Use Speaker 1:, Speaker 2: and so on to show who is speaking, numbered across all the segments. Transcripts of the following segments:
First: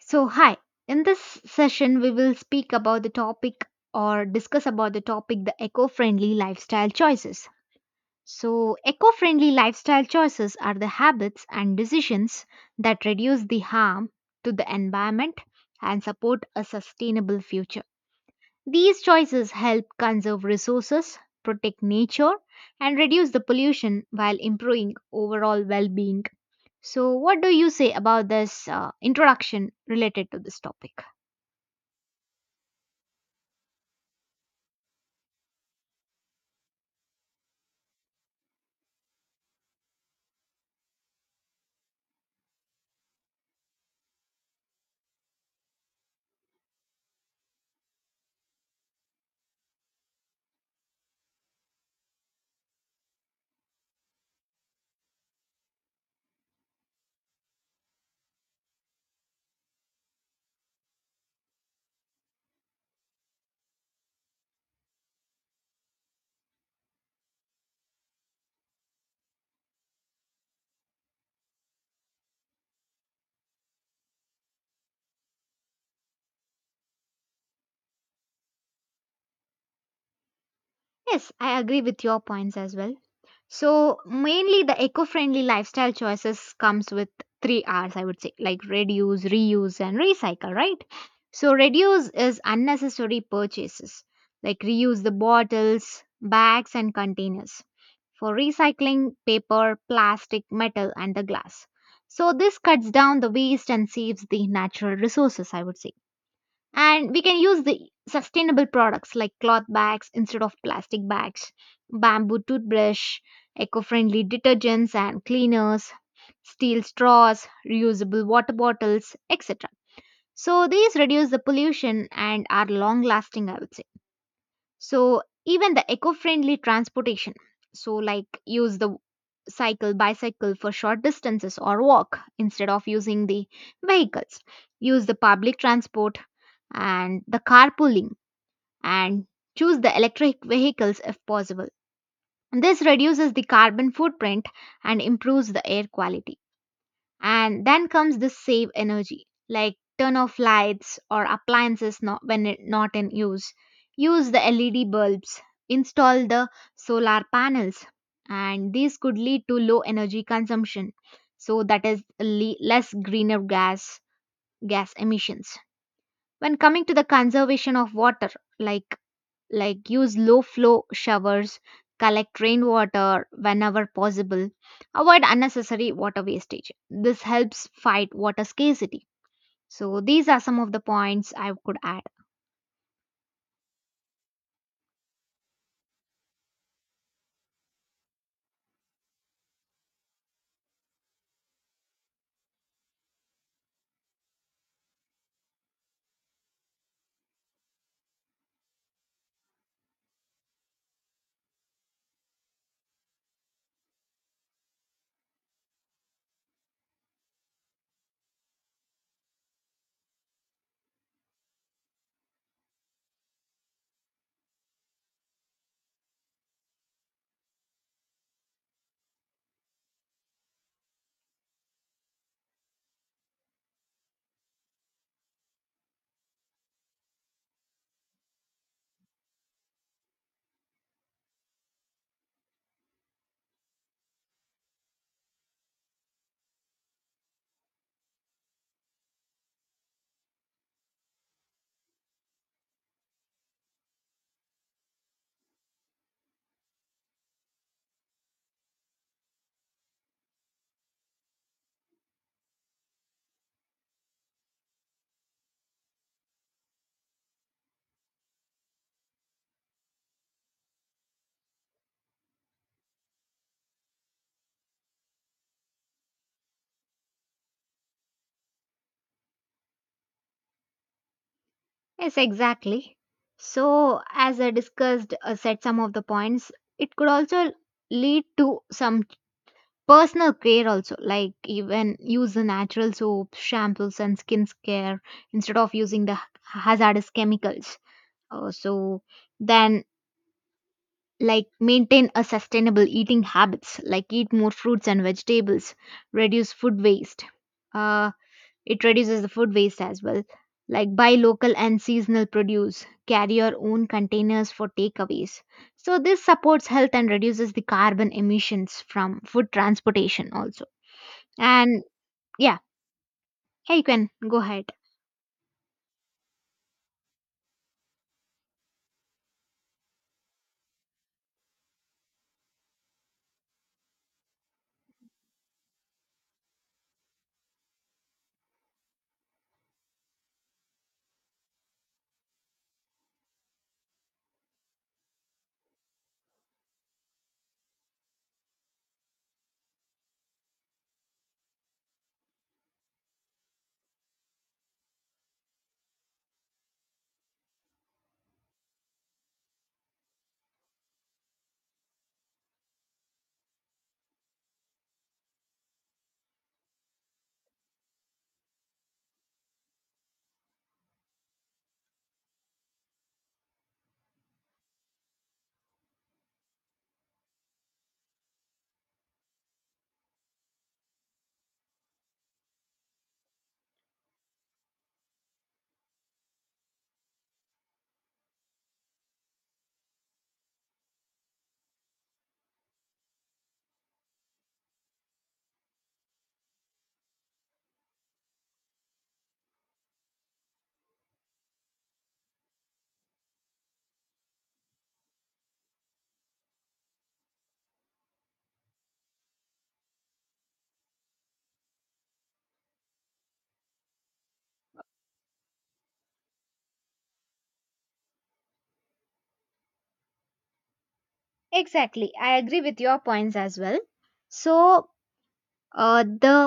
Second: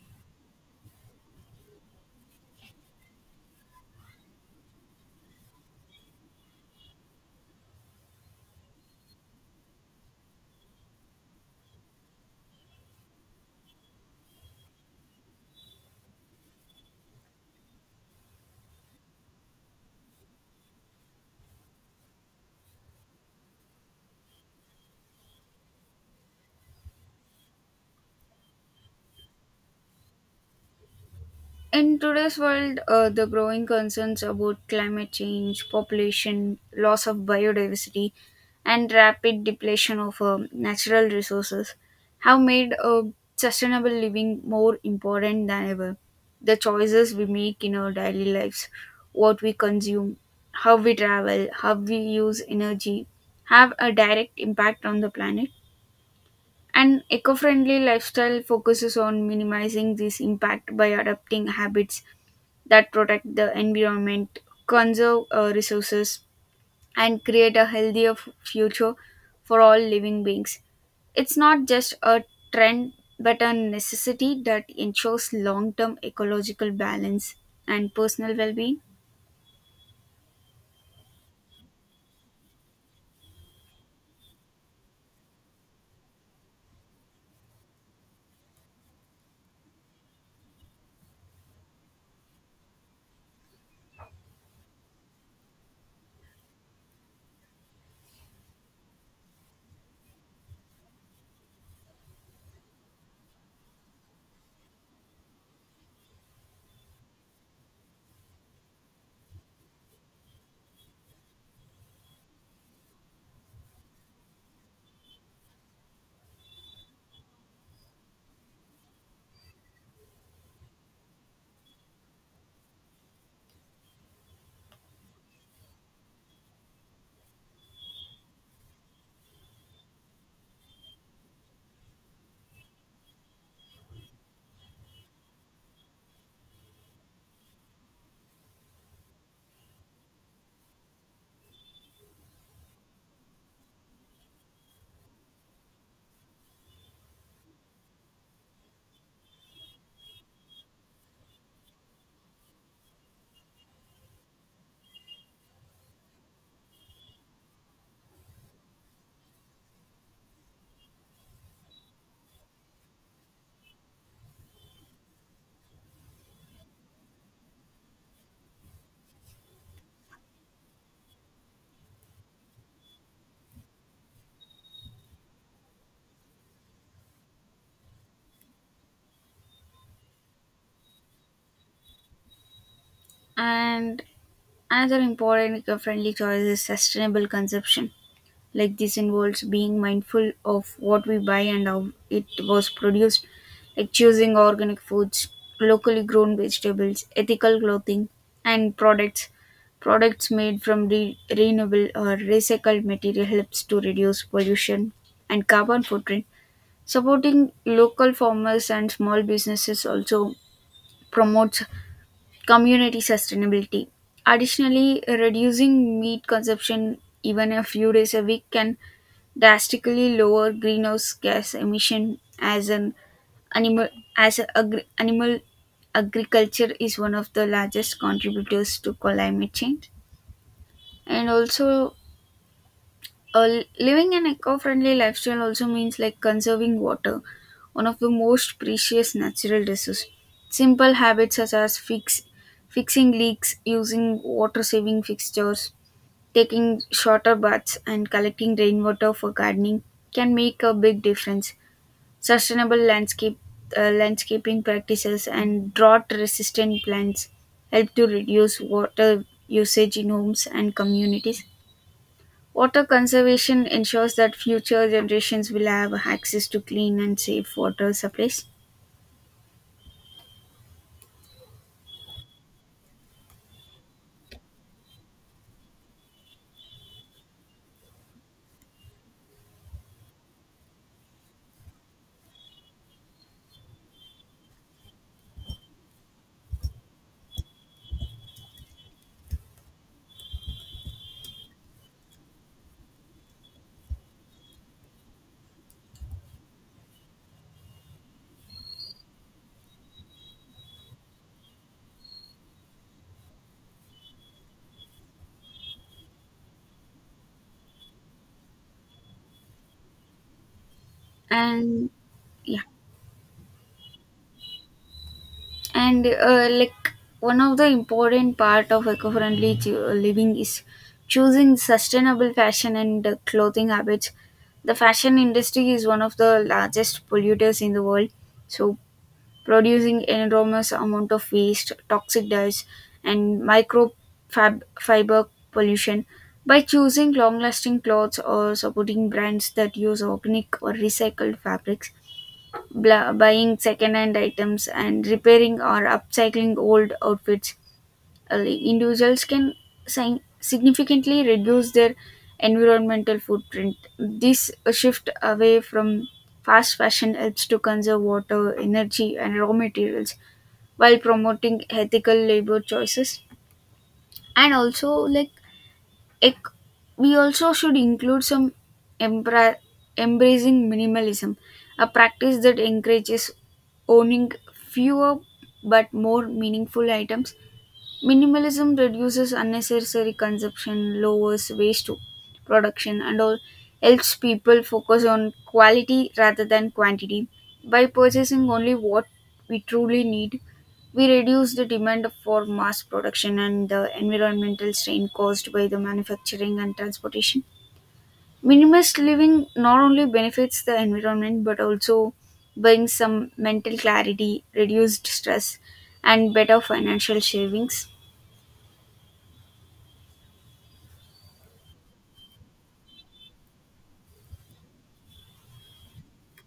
Speaker 1: So, hi. In this session, we will speak about the topic or discuss about the topic the eco friendly lifestyle choices. So, eco friendly lifestyle choices are the habits and decisions that reduce the harm to the environment and support a sustainable future. These choices help conserve resources, protect nature, and reduce the pollution while improving overall well being. So, what do you say about this introduction related to this topic?
Speaker 2: In today's world, the growing concerns about climate change, population, loss of biodiversity, and rapid depletion of natural resources have made sustainable living more important than ever. The choices we make in our daily lives, what we consume, how we travel, how we use energy, have a direct impact on the planet. An eco friendly lifestyle focuses on minimizing this impact by adopting habits that protect the environment, conserve resources, and create a healthier future for all living beings. It's not just a trend but a necessity that ensures long term ecological balance and personal well being.
Speaker 1: Yes, I agree with your points as well. So mainly the eco-friendly lifestyle choices comes with three R's I would say, like reduce, reuse and recycle, right? So reduce is unnecessary purchases, like reuse the bottles, bags and containers for recycling paper, plastic, metal and the glass. So this cuts down the waste and saves the natural resources, I would say, and we can use the sustainable products like cloth bags instead of plastic bags, bamboo toothbrush, eco-friendly detergents and cleaners, steel straws, reusable water bottles, etc. So these reduce the pollution and are long lasting, I would say. So even the eco-friendly transportation, so like use the cycle, bicycle for short distances or walk instead of using the vehicles. Use the public transport and the carpooling and choose the electric vehicles if possible. And this reduces the carbon footprint and improves the air quality. And then comes the save energy, like turn off lights or appliances not when it, not in use, use the LED bulbs, install the solar panels, and these could lead to low energy consumption, so that is less greener gas emissions. When coming to the conservation of water, like use low flow showers, collect rainwater whenever possible, avoid unnecessary water wastage. This helps fight water scarcity. So, these are some of the points I could add.
Speaker 2: And another important eco friendly choice is sustainable consumption, like this involves being mindful of what we buy and how it was produced, like choosing organic foods, locally grown vegetables, ethical clothing, and products made from renewable or recycled material helps to reduce pollution and carbon footprint. Supporting local farmers and small businesses also promotes community sustainability. Additionally, reducing meat consumption even a few days a week can drastically lower greenhouse gas emission, as an animal as a agri- animal agriculture is one of the largest contributors to climate change. And also, living an eco-friendly lifestyle also means like conserving water, one of the most precious natural resource. Simple habits such as fixing leaks, using water saving fixtures, taking shorter baths, and collecting rainwater for gardening can make a big difference. Sustainable landscape landscaping practices and drought resistant plants help to reduce water usage in homes and communities. Water conservation ensures that future generations will have access to clean and safe water supplies.
Speaker 1: Yes, exactly. So, as I discussed, said some of the points, it could also lead to some personal care also, like even use the natural soaps, shampoos and skin care instead of using the hazardous chemicals. So then Like maintain a sustainable eating habits like eat more fruits and vegetables, reduce food waste uh, it reduces the food waste as well, like buy local and seasonal produce, carry your own containers for takeaways. So this supports health and reduces the carbon emissions from food transportation also. And
Speaker 2: And
Speaker 1: yeah,
Speaker 2: yeah.
Speaker 1: yeah, you can go ahead.
Speaker 2: And like, one of the important part of eco-friendly living is choosing sustainable fashion and clothing habits. The fashion industry is one of the largest polluters in the world, so producing enormous amount of waste, toxic dyes, and fiber pollution. By choosing long lasting clothes or supporting brands that use organic or recycled fabrics, buying second-hand items and repairing or upcycling old outfits, individuals can significantly reduce their environmental footprint. This shift away from fast fashion helps to conserve water, energy, and raw materials while promoting ethical labor choices. And also, like, ec- we also should include some embra- embracing minimalism, a practice that encourages owning fewer but more meaningful items. Minimalism reduces unnecessary consumption, lowers waste production, and all helps people focus on quality rather than quantity. By purchasing only what we truly need, we reduce the demand for mass production and the environmental strain caused by the manufacturing and transportation. Minimalist living not only benefits the environment but also brings some mental clarity, reduced stress, and better financial savings.
Speaker 1: Exactly, I agree with your points as well. So, the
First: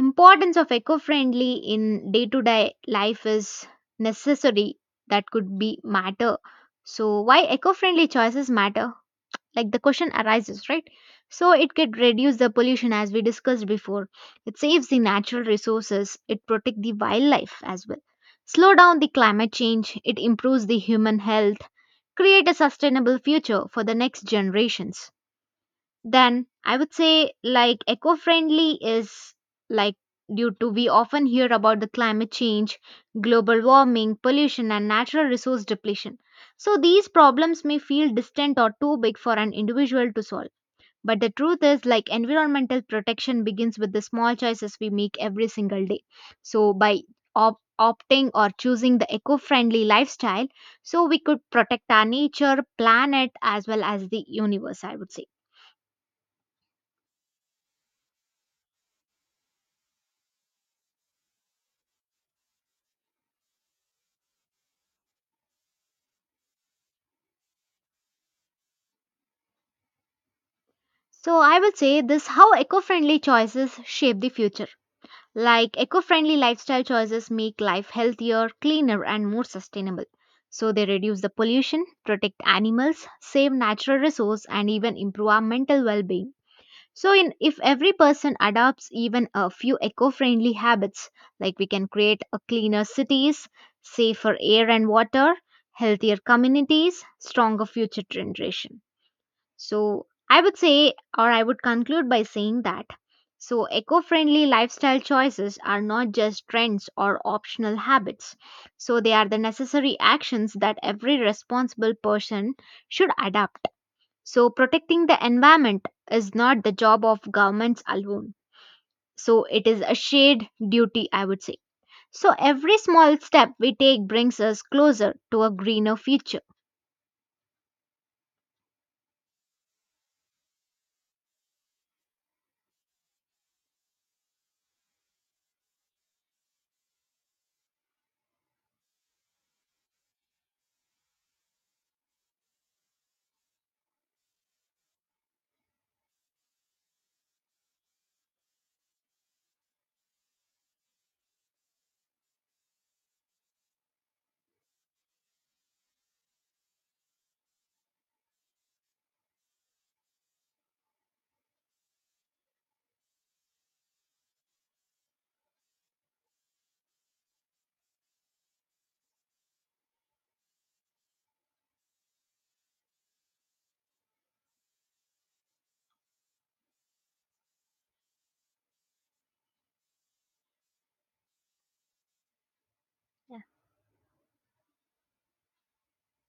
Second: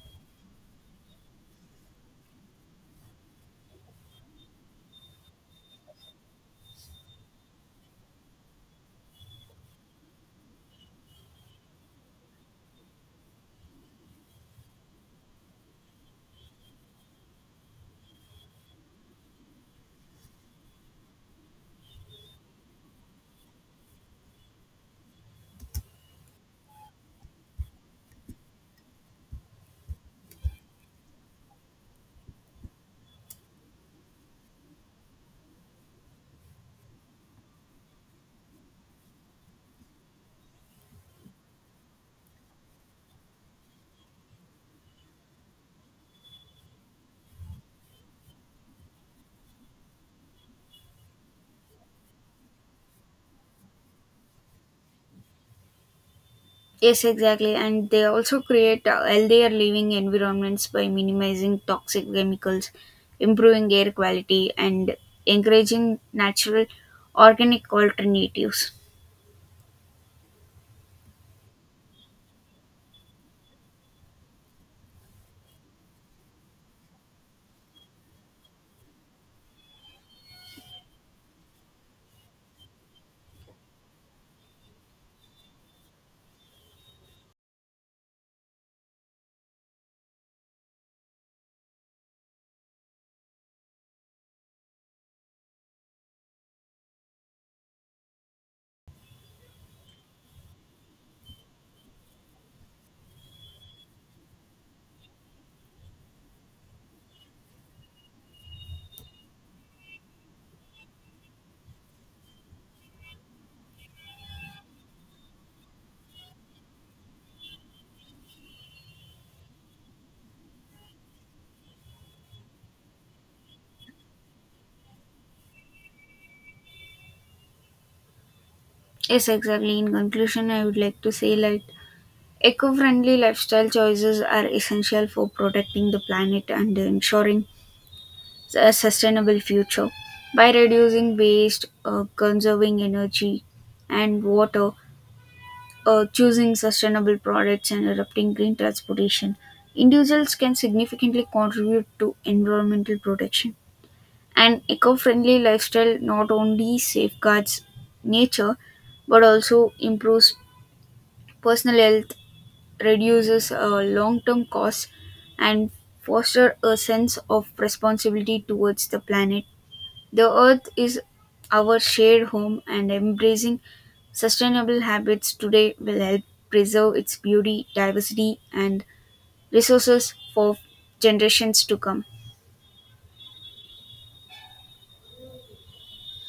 Speaker 1: importance of eco-friendly in day-to-day life is necessary, that could be matter. So why eco-friendly choices matter? Like the question arises, right? So it could reduce the pollution as we discussed before. It saves the natural resources. It protects the wildlife as well. Slow down the climate change. It improves the human health. Create a sustainable future for the next generations. Then I would say like eco-friendly is, like due to we often hear about the climate change, global warming, pollution and natural resource depletion. So these problems may feel distant or too big for an individual to solve. But the truth is, like environmental protection begins with the small choices we make every single day. So by opting or choosing the eco-friendly lifestyle, so we could protect our nature, planet as well as the universe, I would say.
Speaker 2: Yes, exactly. And they also create healthier living environments by minimizing toxic chemicals, improving air quality, and encouraging natural organic alternatives.
Speaker 1: So I will say this how eco-friendly choices shape the future. Like eco-friendly lifestyle choices make life healthier, cleaner and more sustainable. So they reduce the pollution, protect animals, save natural resource and even improve our mental well-being. So in if every person adopts even a few eco-friendly habits, like we can create a cleaner cities, safer air and water, healthier communities, stronger future generation. So, I would say, or I would conclude by saying that so eco friendly lifestyle choices are not just trends or optional habits. So, they are the necessary actions that every responsible person should adopt. So, protecting the environment is not the job of governments alone. So, it is a shared duty, I would say. So, every small step we take brings us closer to a greener future.
Speaker 2: Yes, exactly. In conclusion, I would like to say, like, eco friendly lifestyle choices are essential for protecting the planet and ensuring a sustainable future. By reducing waste, conserving energy and water, choosing sustainable products and adopting green transportation, individuals can significantly contribute to environmental protection. An eco friendly lifestyle not only safeguards nature but also improves personal health, reduces long term costs, and fosters a sense of responsibility towards the planet. The earth is our shared home, and embracing sustainable habits today will help preserve its beauty, diversity, and resources for generations to come.